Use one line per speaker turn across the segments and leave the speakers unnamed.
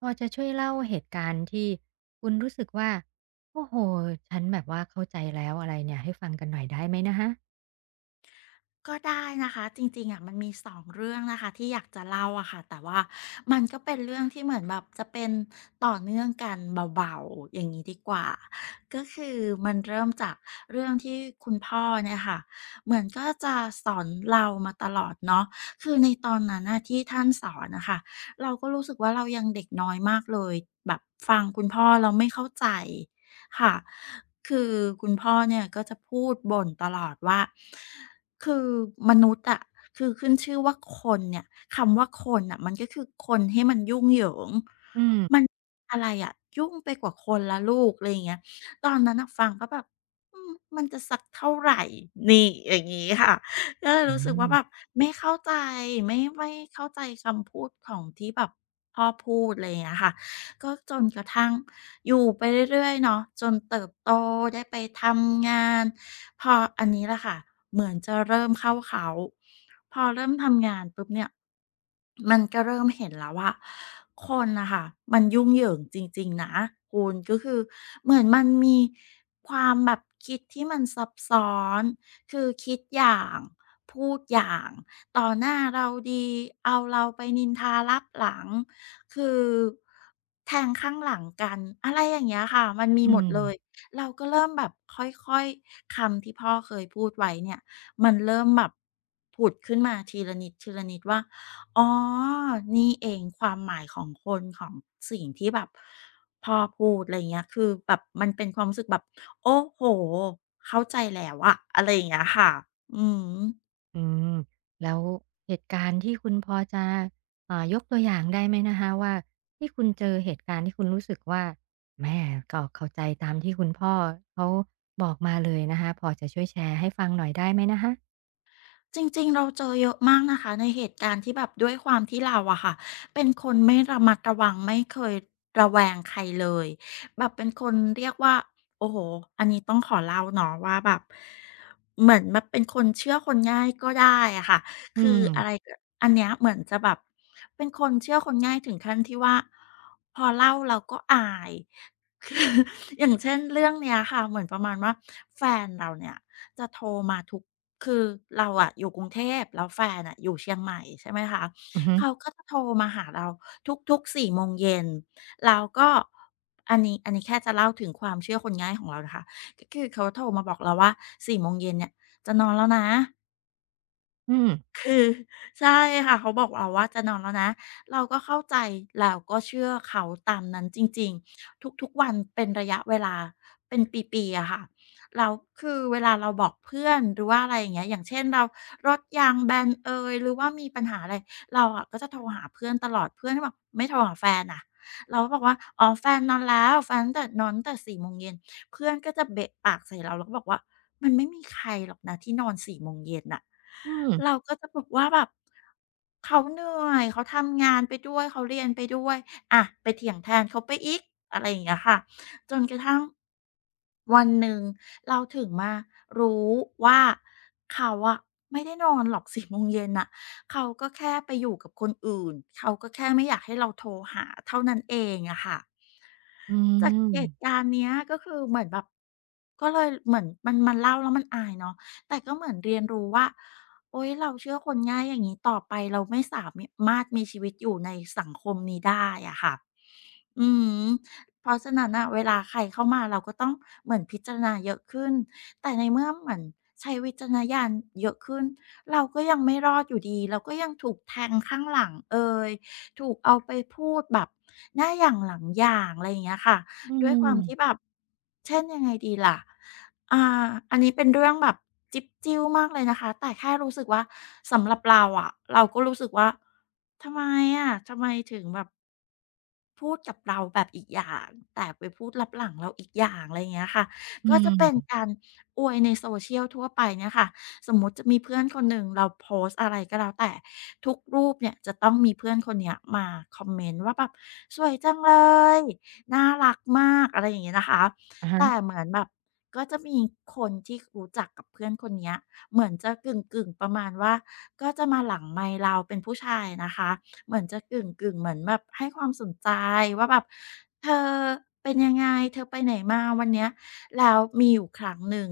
พอจะช่วยเล่าเหตุการณ์ที่คุณรู้สึกว่าโอ้โฮฉันแบบว่าเข้าใจแล้วอะไรเนี่ยให้ฟังกันหน่อยได้ไหมนะคะ
ก็ได้นะคะจริงๆอะมันมีสองเรื่องนะคะที่อยากจะเล่าอะค่ะแต่ว่ามันก็เป็นเรื่องที่เหมือนแบบจะเป็นต่อเนื่องกันเบาๆอย่างนี้ดีกว่าก็คือมันเริ่มจากเรื่องที่คุณพ่อเนี่ยค่ะเหมือนก็จะสอนเรามาตลอดเนาะคือในตอนนั้นน่ะที่ท่านสอนนะคะเราก็รู้สึกว่าเรายังเด็กน้อยมากเลยแบบฟังคุณพ่อเราไม่เข้าใจค่ะคือคุณพ่อเนี่ยก็จะพูดบ่นตลอดว่า คือมนุษย์อะคือขึ้นชื่อว่าคนเนี่ยคำว่าคนอ่ะมันก็คือคนให้มันยุ่งเหยิง
อืม
มันอะไรอะยุ่งไปกว่าคนละลูกอะไรอย่างเงี้ยตอนนั้นอะฟังก็แบบอืมมันจะสักเท่าไหร่นี่อย่างงี้ค่ะก็เลย
อื
รู้สึก
ม
ว่าแบบไม่เข้าใจไม่เข้าใจคำพูดของที่แบบพ่อพูดอะไรอย่างเงี้ยค่ะก็จนกระทั่งอยู่ไปเรื่อยๆเนาะจนเติบโตได้ไปทำงาน พออันนี้แหละค่ะเหมือนจะเริ่มเข้าเขาพอเริ่มทำงานปุ๊บเนี่ยมันก็เริ่มเห็นแล้วว่าคนนะคะมันยุ่งเหยิงจริงๆนะคุณก็คือเหมือนมันมีความแบบคิดที่มันซับซ้อนคือคิดอย่างพูดอย่างต่อหน้าเราดีเอาเราไปนินทารับหลังคือแทงข้างหลังกันอะไรอย่างเงี้ยค่ะมันมี
อื
หมดเลย
ม
เราก็เริ่มแบบค่อยๆคำที่พ่อเคยพูดไว้เนี่ยมันเริ่มแบบผุดขึ้นมาทีละนิดทีละนิดว่าอ๋อนี่เองความหมายของคนของสิ่งที่แบบพ่อพูดอะไรเงี้ยคือแบบมันเป็นความรู้สึกแบบโอ้โฮเข้าใจแล้วอะอะไรอย่างเงี้ยค่ะอืม
อืมแล้วเหตุการณ์ที่คุณพอจะยกตัวอย่างได้ไหมนะคะว่าที่คุณเจอเหตุการณ์ที่คุณรู้สึกว่าแหมก็เข้าใจตามที่คุณพ่อเขาบอกมาเลยนะคะพอจะช่วยแชร์ให้ฟังหน่อยได้ไหมนะคะ
จริงๆเราเจอเยอะมากนะคะในเหตุการณ์ที่แบบด้วยความที่เราอะค่ะเป็นคนไม่ระมัดระวังไม่เคยระแวงใครเลยแบบเป็นคนเรียกว่าโอ้โฮอันนี้ต้องขอเล่าเนาะว่าแบบเหมือนแบบเป็นคนเชื่อคนง่ายก็ได้อะค่ะ
อื
คืออะไร
ม
กอันเนี้ยเหมือนจะแบบเป็นคนเชื่อคนง่ายถึงขั้นที่ว่าพอเล่าเราก็อาย คือ อย่างเช่นเรื่องเนี้ยค่ะเหมือนประมาณว่าแฟนเราเนี่ยจะโทรมาทุกคือเราอะอยู่กรุงเทพแล้วแฟนอะอยู่เชียงใหม่ใช่ไหมคะ
อือฮึ
เขาก็จะโทรมาหาเราทุกๆ4โมงเย็นเราก็อันนี้แค่จะเล่าถึงความเชื่อคนง่ายของเรานะคะก็คือเขาโทรมาบอกเราว่าสี่โมงเย็นเนี่ยจะนอนแล้วนะ
อืม
คือใช่ค่ะเขาบอกเราว่าจะนอนแล้วนะเราก็เข้าใจแล้วก็เชื่อเขาตามนั้นจริงๆทุกๆวันเป็นระยะเวลาเป็นปีๆอะค่ะแล้วคือเวลาเราบอกเพื่อนหรือว่าอะไรอย่างเงี้ยอย่างเช่นเรารถยางแบนเอยหรือว่ามีปัญหาอะไรเราอะก็จะโทรหาเพื่อนตลอดเพื่อนก็บอกไม่โทรหาแฟนอะเราก็บอกว่าอ๋อแฟนนอนแล้วแฟนตั้งแต่นอนตั้งแต่4โมงเย็น เพื่อนก็จะเบะปากใส่เราแล้วก็บอกว่ามันไม่มีใครหรอกนะที่นอน4โมงเย็นน่ะ
อืม
เราก็จะบอกว่าแบบเขาเหนื่อยเขาทำงานไปด้วยเขาเรียนไปด้วยอะไปเถียงแทนเขาไปอีกอะไรอย่างเงี้ยค่ะจนกระทั่งวันหนึ่งเราถึงมารู้ว่าเขาอะไม่ได้นอนหรอกสี่โมงเย็นน่ะเขาก็แค่ไปอยู่กับคนอื่นเขาก็แค่ไม่อยากให้เราโทรหาเท่านั้นเองอะค่ะ
อื
จาก
ม
เหตุการณ์เนี้ยก็คือเหมือนแบบก็เลยเหมือนมันเล่าแล้วมันอายเนาะแต่ก็เหมือนเรียนรู้ว่าโอ๊ยเราเชื่อคนง่ายอย่างงี้ต่อไปเราไม่สามารถมีชีวิตอยู่ในสังคมนี้ได้อะค่ะ อืมเพราะฉะนั้นน่ะเวลาใครเข้ามาเราก็ต้องเหมือนพิจารณาเยอะขึ้นแต่ในเมื่อเหมือนใช้วิจารณญาณเยอะขึ้นเราก็ยังไม่รอดอยู่ดีเราก็ยังถูกแทงข้างหลังเอยถูกเอาไปพูดแบบหน้าอย่างหลังอย่างอะไรอย่างเงี้ยค่ะ
อื
ด้วยความ
ม
ที่แบบเช่นยังไงดีล่ะ อ่าอันนี้เป็นเรื่องแบบจิ๊บจิ้วมากเลยนะคะแต่แค่รู้สึกว่าสำหรับเราอะเราก็รู้สึกว่าทำไมทำไมถึงแบบพูดกับเราแบบอีกอย่างแต่ไปพูดลับหลังเราอีกอย่างอะไรอย่างเงี้ยค่ะ
อื
ก็จะเป็นกา
ม
รอวยใน social ทั่วไปเนี่ยค่ะสมมุติจะมีเพื่อนคนหนึ่งเราโพสต์อะไรก็แล้วแต่ทุกรูปเนี่ยจะต้องมีเพื่อนคนเนี้ยมาคอมเมนต์ว่าแบบสวยจังเลยน่ารักมากอะไรอย่างเงี้ยนะคะ
อะฮะ
แต่เหมือนแบบก็จะมีคนที่รู้จักกับเพื่อนคนเนี้ยเหมือนจะกึ่งๆประมาณว่าก็จะมาหลังไมค์เราเป็นผู้ชายนะคะ เหมือนจะกึ่งกึงเหมือนแบบให้ความสนใจว่าแบบเธอเป็นยังไงเธอไปไหนมาวันเนี้ยแล้วมีอยู่ครั้งหนึ่ง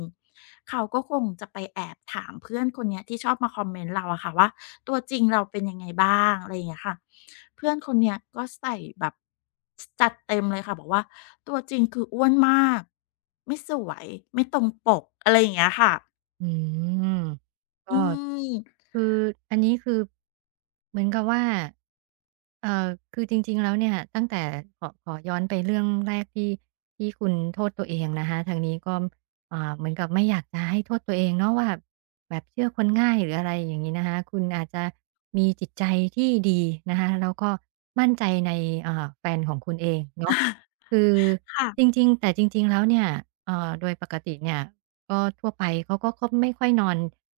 เขาก็คงจะไปแอบถามเพื่อนคนเนี้ยที่ชอบมาคอมเมนต์เราอะค่ะว่าตัวจริงเราเป็นยังไงบ้างอะไรอย่างเงี้ยค่ะเพื่อนคนเนี้ยก็ใส่แบบจัดเต็มเลยค่ะบอกว่าตัวจริงคืออ้วนมากไม่สวยไม่ตรงปกอะไรอย่างเงี้ยค่ะ
อืมก็
อืม
คืออันนี้คือเหมือนกับว่าเอ่อคือจริงๆแล้วเนี่ยตั้งแต่ขอย้อนไปเรื่องแรกที่คุณโทษตัวเองนะคะทางนี้ก็เหมือนกับไม่อยากจะให้โทษตัวเองเนาะว่าแบบเชื่อคนง่ายหรืออะไรอย่างงี้นะคะคุณอาจจะมีจิตใจที่ดีนะคะแล้วก็มั่นใจในแฟนของคุณเองเนาะคือจ
ค่ะ
ริงๆแต่จริงๆแล้วเนี่ยโดยปกติเนี่ย ก็ทั่วไปเขาก็ไม่ค่อยนอน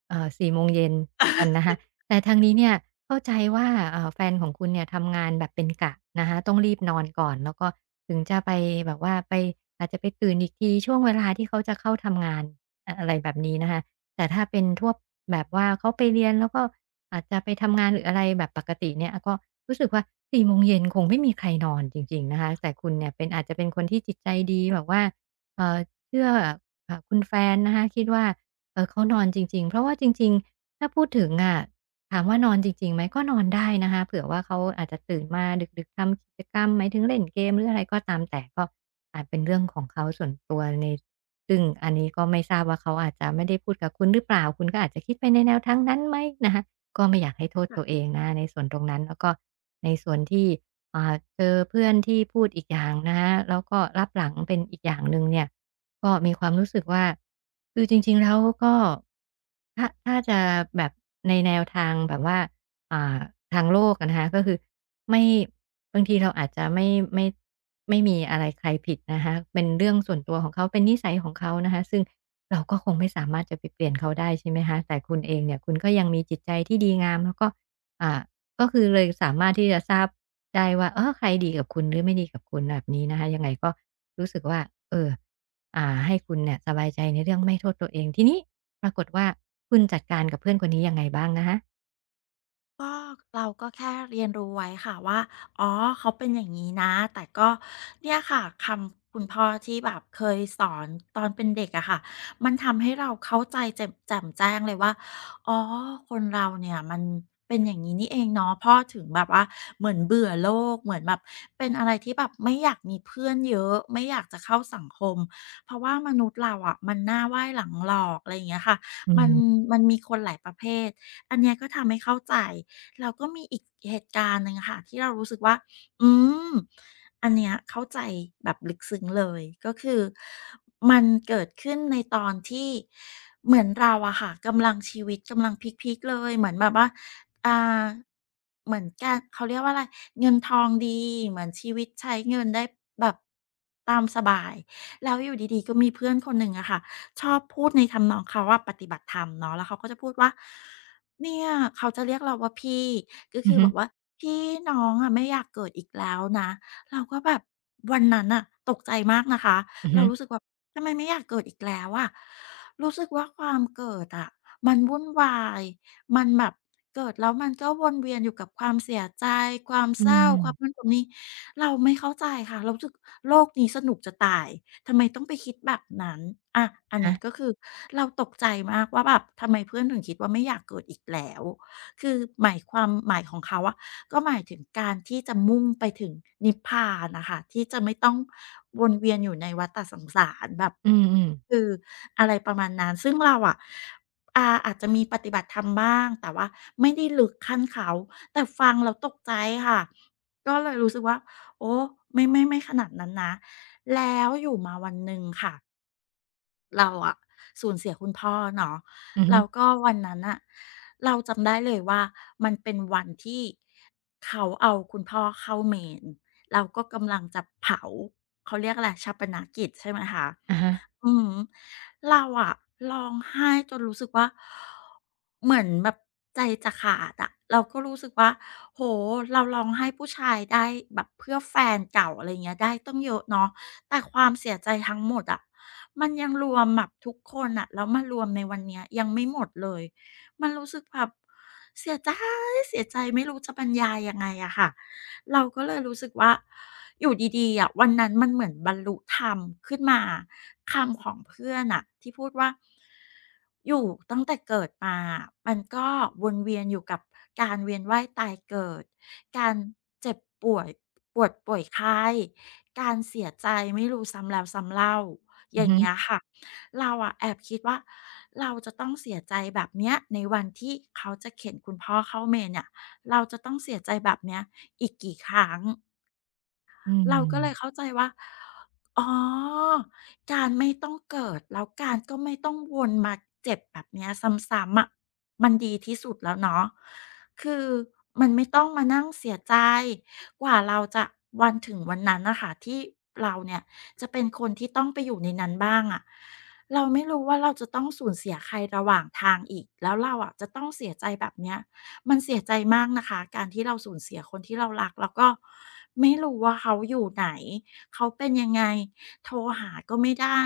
4โมงเย็นกันนะคะแต่ทางนี้เนี่ยเข้าใจว่าแฟนของคุณเนี่ยทำงานแบบเป็นกะนะคะต้องรีบนอนก่อนแล้วก็ถึงจะไปแบบว่าไปอาจจะไปตื่นอีกทีช่วงเวลาที่เขาจะเข้าทำงานอะอะไรแบบนี้นะคะแต่ถ้าเป็นทั่วแบบว่าเขาไปเรียนแล้วก็อาจจะไปทำงานหรืออะไรแบบปกติเนี่ยก็รู้สึกว่า4โมงเย็นคงไม่มีใครนอนจริงๆนะคะแต่คุณเนี่ยเป็นอาจจะเป็นคนที่จิตใจดีแบบว่าเอ่อเชื่อ ค่ะคุณแฟนนะคะคิดว่าเขานอนจริงๆเพราะว่าจริงๆถ้าพูดถึงอะถามว่านอนจริงๆไหมก็นอนได้นะคะเผื่อว่าเขาอาจจะตื่นมาดึกๆทำกิจกรรมหมายถึงเล่นเกมหรืออะไรก็ตามแต่ก็อาจเป็นเรื่องของเขาส่วนตัวในซึ่งอันนี้ก็ไม่ทราบว่าเขาอาจจะไม่ได้พูดกับคุณหรือเปล่าคุณก็อาจจะคิดไปในแนวทางนั้นไหมนะคะก็ไม่อยากให้โทษตัวเองนะะในส่วนตรงนั้นแล้วก็ในส่วนที่เจอเพื่อนที่พูดอีกอย่างนะคะแล้วก็รับหลังเป็นอีกอย่างหนึ่งเนี่ย ก็มีความรู้สึกว่าคือจริงๆแล้วก็ถ้าจะแบบในแนวทางแบบว่าอ่าทางโลกอะนะคะก็คือไม่บางทีเราอาจจะไม่ไม่มีอะไรใครผิดนะคะเป็นเรื่องส่วนตัวของเขาเป็นนิสัยของเขานะคะซึ่งเราก็คงไม่สามารถจะไปเปลี่ยนเขาได้ใช่ไหมคะแต่คุณเองเนี่ยคุณก็ยังมีจิตใจที่ดีงามแล้วก็อ่าก็คือเลยสามารถที่จะทราบได้ว่าเออใครดีกับคุณหรือไม่ดีกับคุณแบบนี้นะคะยังไงก็รู้สึกว่าเออ อ่าให้คุณเนี่ยสบายใจในเรื่องไม่โทษตัวเองทีนี้ปรากฏว่าคุณจัดการกับเพื่อนคนนี้ยังไงบ้างนะคะ
ก็เราก็แค่เรียนรู้ไว้ค่ะว่าอ๋อเขาเป็นอย่างงี้นะแต่ก็เนี่ยค่ะคำคุณพ่อที่แบบเคยสอนตอนเป็นเด็กอะค่ะมันทำให้เราเข้าใจแจ่มแจ้งเลยว่าอ๋อคนเราเนี่ยมันเป็นอย่างนี้นี่เองเนาะพ่อถึงแบบว่าเหมือนเบื่อโลกเหมือนแบบเป็นอะไรที่แบบไม่อยากมีเพื่อนเยอะไม่อยากจะเข้าสังคมเพราะว่ามนุษย์เราอะมันหน้าไหว้หลังหลอกอะไรอย่างเงี้ยค่ะ
อื
มัน
ม
มันมีคนหลายประเภทอันเนี้ยก็ทำให้เข้าใจ แล้วก็มีอีกเหตุการณ์หนึ่งค่ะที่เรารู้สึกว่า อืม อันเนี้ยเข้าใจแบบลึกซึ้งเลยก็คือมันเกิดขึ้นในตอนที่เหมือนเราอะค่ะกำลังชีวิตกำลังพีกๆเลยเหมือนแบบว่าอ่าเหมือนการเขาเรียกว่าอะไรเงินทองดีเหมือนชีวิตใช้เงินได้แบบตามสบายแล้วอยู่ดีๆก็มีเพื่อนคนหนึ่งอะค่ะ ชอบพูดในทำนองเขาว่าปฏิบัติธรรมเนาะแล้วเขาก็จะพูดว่าเนี่ยเขาจะเรียกเราว่าพี่ก็
อื
คื
อ
อ
ฮึ
บอกว่าพี่น้องอะไม่อยากเกิดอีกแล้วนะเราก็แบบวันนั้นน่ะตกใจมากนะคะ
อือ
เรา
ฮึ
รู้สึกแบบทำไมไม่อยากเกิดอีกแล้วอะรู้สึกว่าความเกิดอะมันวุ่นวายมันแบบเกิดแล้วมันก็วนเวียนอยู่กับความเสียใจความ
อื
เศร้าความนั่น
ม
ความนี้เราไม่เข้าใจค่ะเรารู้สึกโลกนี้สนุกจะตาย ทำไมต้องไปคิดแบบนั้นอะอัน
อะฮะ
เนี้ยก็คือเราตกใจมากว่าแบบทำไมเพื่อนถึงคิดว่าไม่อยากเกิดอีกแล้ว คือหมายความหมายของเขาอะก็หมายถึงการที่จะมุ่งไปถึงนิพพานนะคะที่จะไม่ต้องวนเวียนอยู่ในวัฏสงสารแบบ
อืม
คื
ๆ
ออะไรประมาณนั้นซึ่งเราอะอาจจะมีปฏิบัติธรรมบ้างแต่ว่าไม่ได้ลึกขั้นเขาแต่ฟังเราตกใจค่ะก็เลยรู้สึกว่าโอ้ไม่ขนาดนั้นนะ แล้วอยู่มาวันหนึ่งค่ะเราอะสูญเสียคุณพ่อเนาะ
อือฮึ
แล้วก็วันนั้นน่ะเราจำได้เลยว่ามันเป็นวันที่เขาเอาคุณพ่อเข้าเมนแล้วก็กำลังจะเผาเขาเรียกอะไรฌาปนกิจใช่ไหมคะ
อะฮะ
อืมเราอะร้องไห้จนรู้สึกว่าเหมือนแบบใจจะขาดอะเราก็รู้สึกว่าโอ้โฮเราร้องไห้ผู้ชายได้แบบเพื่อแฟนเก่าอะไรเงี้ยได้ตั้งเยอะเนาะแต่ความเสียใจทั้งหมดอะมันยังรวมแบบทุกคนอะแล้วมารวมในวันเนี้ยยังไม่หมดเลยมันรู้สึกแบบเสียใจเสียใจไม่รู้จะบรรยายยังไงอะค่ะ เราก็เลยรู้สึกว่าอยู่ดีๆอ่ะวันนั้นมันเหมือนบรรลุธรรมขึ้นมาคำของเพื่อนอ่ะที่พูดว่าอยู่ตั้งแต่เกิดมามันก็วนเวียนอยู่กับการเวียนว่ายตายเกิดการเจ็บป่วยปวดป่วยไข้การเสียใจไม่รู้ซ้ำแล้วซ้ำเล่าอ
อือ
ย่าง
ฮึ
เงี้ยค่ะเราอะแอบคิดว่าเราจะต้องเสียใจแบบเนี้ยในวันที่เขาจะเข็นคุณพ่อเข้าเมนเนี่ย เราจะต้องเสียใจแบบเนี้ยอีกกี่ครั้ง
อื
เราก็เลยเข้า
ม
ใจว่าอ๋อการไม่ต้องเกิดแล้วการก็ไม่ต้องวนมาเจ็บแบบเนี้ยซ้ำๆอะมันดีที่สุดแล้วเนาะคือมันไม่ต้องมานั่งเสียใจกว่าเราจะวันถึงวันนั้นน่ะค่ะที่เราเนี่ยจะเป็นคนที่ต้องไปอยู่ในนั้นบ้างอะเราไม่รู้ว่าเราจะต้องสูญเสียใครระหว่างทางอีก แล้วเราอะจะต้องเสียใจแบบเนี้ย มันเสียใจมากนะคะการที่เราสูญเสียคนที่เรารักแล้วก็ไม่รู้ว่าเขาอยู่ไหนเขาเป็นยังไงโทรหาก็ไม่ได้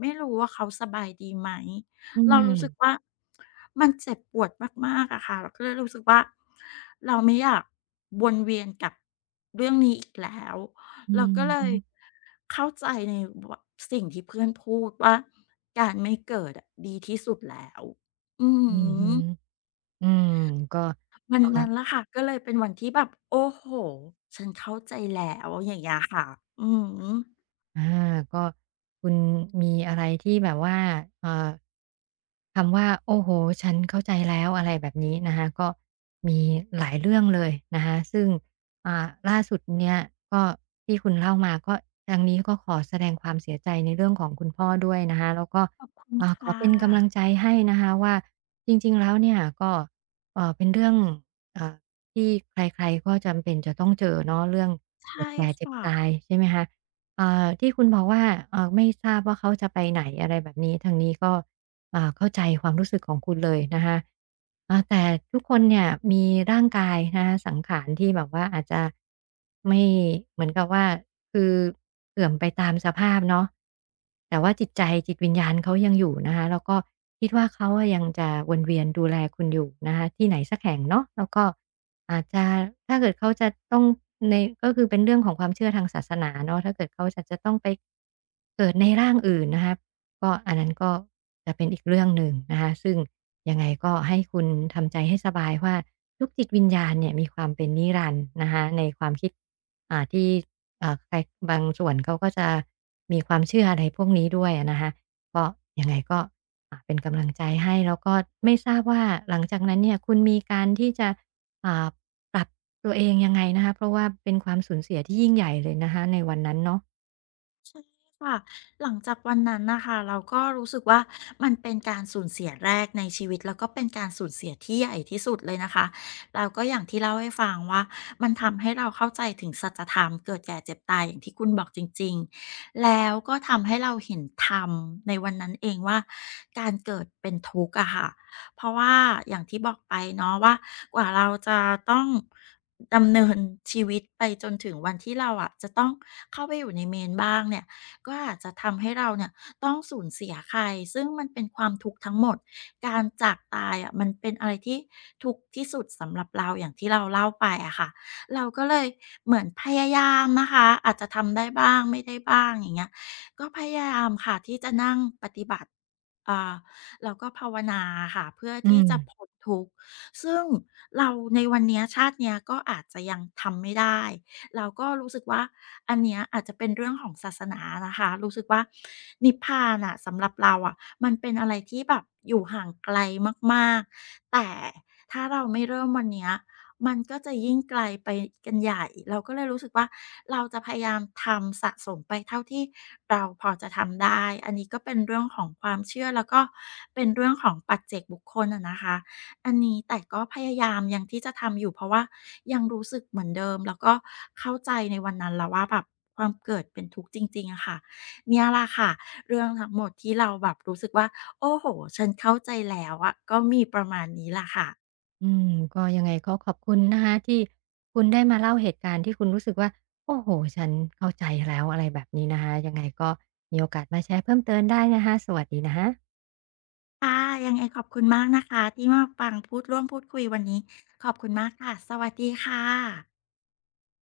ไม่รู้ว่าเขาสบายดีไหม
อื
เรา
ม
รู้สึกว่ามันเจ็บปวดมากๆอะค่ะเราก็เลยรู้สึกว่าเราไม่อยากวนเวียนกับเรื่องนี้อีกแล้ว
อื
เราก็เลย
อ
เข้าใจในวสิ่งที่เพื่อนพูดว่าการไม่เกิดอะดีที่สุดแล้วอือฮ
อือฮึ
ึ
อือฮึอืมก็
วัน
เอ่อ
นั้นล่ะค่ะก็เลยเป็นวันที่แบบโอ้โฮฉันเข้าใจแล้วอย่างเงี้ยค่ะอือฮึ
อาก็คุณมีอะไรที่แบบว่าเอ่อคำว่าโอ้โฮฉันเข้าใจแล้วอะไรแบบนี้นะคะก็มีหลายเรื่องเลยนะคะซึ่งอ่าล่าสุดเนี่ยก็ที่คุณเล่ามาก็ทางนี้ก็ขอแสดงความเสียใจในเรื่องของคุณพ่อด้วยนะคะแล้วก็
ขอบคุณ
ขอ
ค่ะ
เป็นกำลังใจให้นะคะว่าจริงๆแล้วเนี่ยก็เป็นเรื่องเอ่อที่ใครๆก็จำเป็นจะต้องเจอเนาะเรื่อง
ใช่
เกิดแก่เจ็บ
ค่ะ
ตายใช่ไหมคะ เอ่ที่คุณบอกว่าไม่ทราบว่าเขาจะไปไหนอะไรแบบนี้ทางนี้ก็ เข้าใจความรู้สึกของคุณเลยนะคะแต่ทุกคนเนี่ยมีร่างกายนะคะสังขารที่แบบว่าอาจจะไม่เหมือนกับว่าคือเสื่อมไปตามสภาพเนาะแต่ว่าจิตใจจิตวิญญาณเขายังอยู่นะคะแล้วก็คิดว่าเขาอะยังจะวนเวียนดูแลคุณอยู่นะคะที่ไหนสักแห่งเนาะแล้วก็อาจจะถ้าเกิดเขาจะต้องในก็คือเป็นเรื่องของความเชื่อทางศาสนาเนาะถ้าเกิดเขาจะต้องไปเกิดในร่างอื่นนะคะ ก็อันนั้นก็จะเป็นอีกเรื่องหนึ่งนะคะซึ่งยังไงก็ให้คุณทำใจให้สบายว่าทุกจิตวิญญาณเนี่ยมีความเป็นนิรันดร์นะคะในความคิดที่ใครบางส่วนเขาก็จะมีความเชื่ออะไรพวกนี้ด้วยอะนะคะก็ยังไงก็เป็นกำลังใจให้แล้วก็ไม่ทราบว่าหลังจากนั้นเนี่ยคุณมีการที่จะอ่าปรับตัวเองยังไงนะคะเพราะว่าเป็นความสูญเสียที่ยิ่งใหญ่เลยนะคะในวันนั้นเนาะ
ค่ะหลังจากวันนั้นนะคะเราก็รู้สึกว่ามันเป็นการสูญเสียแรกในชีวิตแล้วก็เป็นการสูญเสียที่ใหญ่ที่สุดเลยนะคะแล้วก็อย่างที่เล่าให้ฟังว่ามันทำให้เราเข้าใจถึงสัจธรรมเกิดแก่เจ็บตายอย่างที่คุณบอกจริงๆแล้วก็ทำให้เราเห็นธรรมในวันนั้นเองว่าการเกิดเป็นทุกข์อะค่ะเพราะว่าอย่างที่บอกไปเนาะว่ากว่าเราจะต้องดำเนินชีวิตไปจนถึงวันที่เราอะจะต้องเข้าไปอยู่ในเมนบ้างเนี่ย ก็อาจจะทำให้เราเนี่ยต้องสูญเสียใครซึ่งมันเป็นความทุกข์ทั้งหมดการจากตายอะมันเป็นอะไรที่ทุกข์ที่สุดสำหรับเราอย่างที่เราเล่าไปอะค่ะเราก็เลยเหมือนพยายามนะคะอาจจะทำได้บ้างไม่ได้บ้างอย่างเงี้ยก็พยายามค่ะที่จะนั่งปฏิบัติอ่าแล้วก็ภาวนาค่ะเพื่อ
อื
ที่จะ
ม
พ้นทุกข์ซึ่งเราในวันเนี้ยชาติเนี้ยก็อาจจะยังทำไม่ได้ เราก็รู้สึกว่าอันเนี้ยอาจจะเป็นเรื่องของศาสนานะคะรู้สึกว่านิพพานอ่ะสำหรับเราอะมันเป็นอะไรที่แบบอยู่ห่างไกลมากๆแต่ถ้าเราไม่เริ่มวันเนี้ยมันก็จะยิ่งไกลไปกันใหญ่เราก็เลยรู้สึกว่าเราจะพยายามทำสะสมไปเท่าที่เราพอจะทำได้อันนี้ก็เป็นเรื่องของความเชื่อแล้วก็เป็นเรื่องของปัจเจกบุคคลอะนะคะ อันนี้แต่ก็พยายามยังที่จะทำอยู่เพราะว่ายังรู้สึกเหมือนเดิมแล้วก็เข้าใจในวันนั้นแล้วว่าแบบความเกิดเป็นทุกข์จริงๆอะค่ะเนี่ยล่ะค่ะเรื่องทั้งหมดที่เราแบบรู้สึกว่าโอ้โฮฉันเข้าใจแล้วอะก็มีประมาณนี้ล่ะค่ะ
อืมก็ยังไงก็ขอบคุณนะคะที่คุณได้มาเล่าเหตุการณ์ที่คุณรู้สึกว่าโอ้โฮฉันเข้าใจแล้วอะไรแบบนี้นะคะยังไงก็มีโอกาสมาแชร์เพิ่มเติมได้นะคะสวัสดีนะคะ
ค่ะยังไงขอบคุณมากนะคะที่มาฟังพูดร่วมพูดคุยวันนี้ขอบคุณมากค่ะสวัสดีค่ะ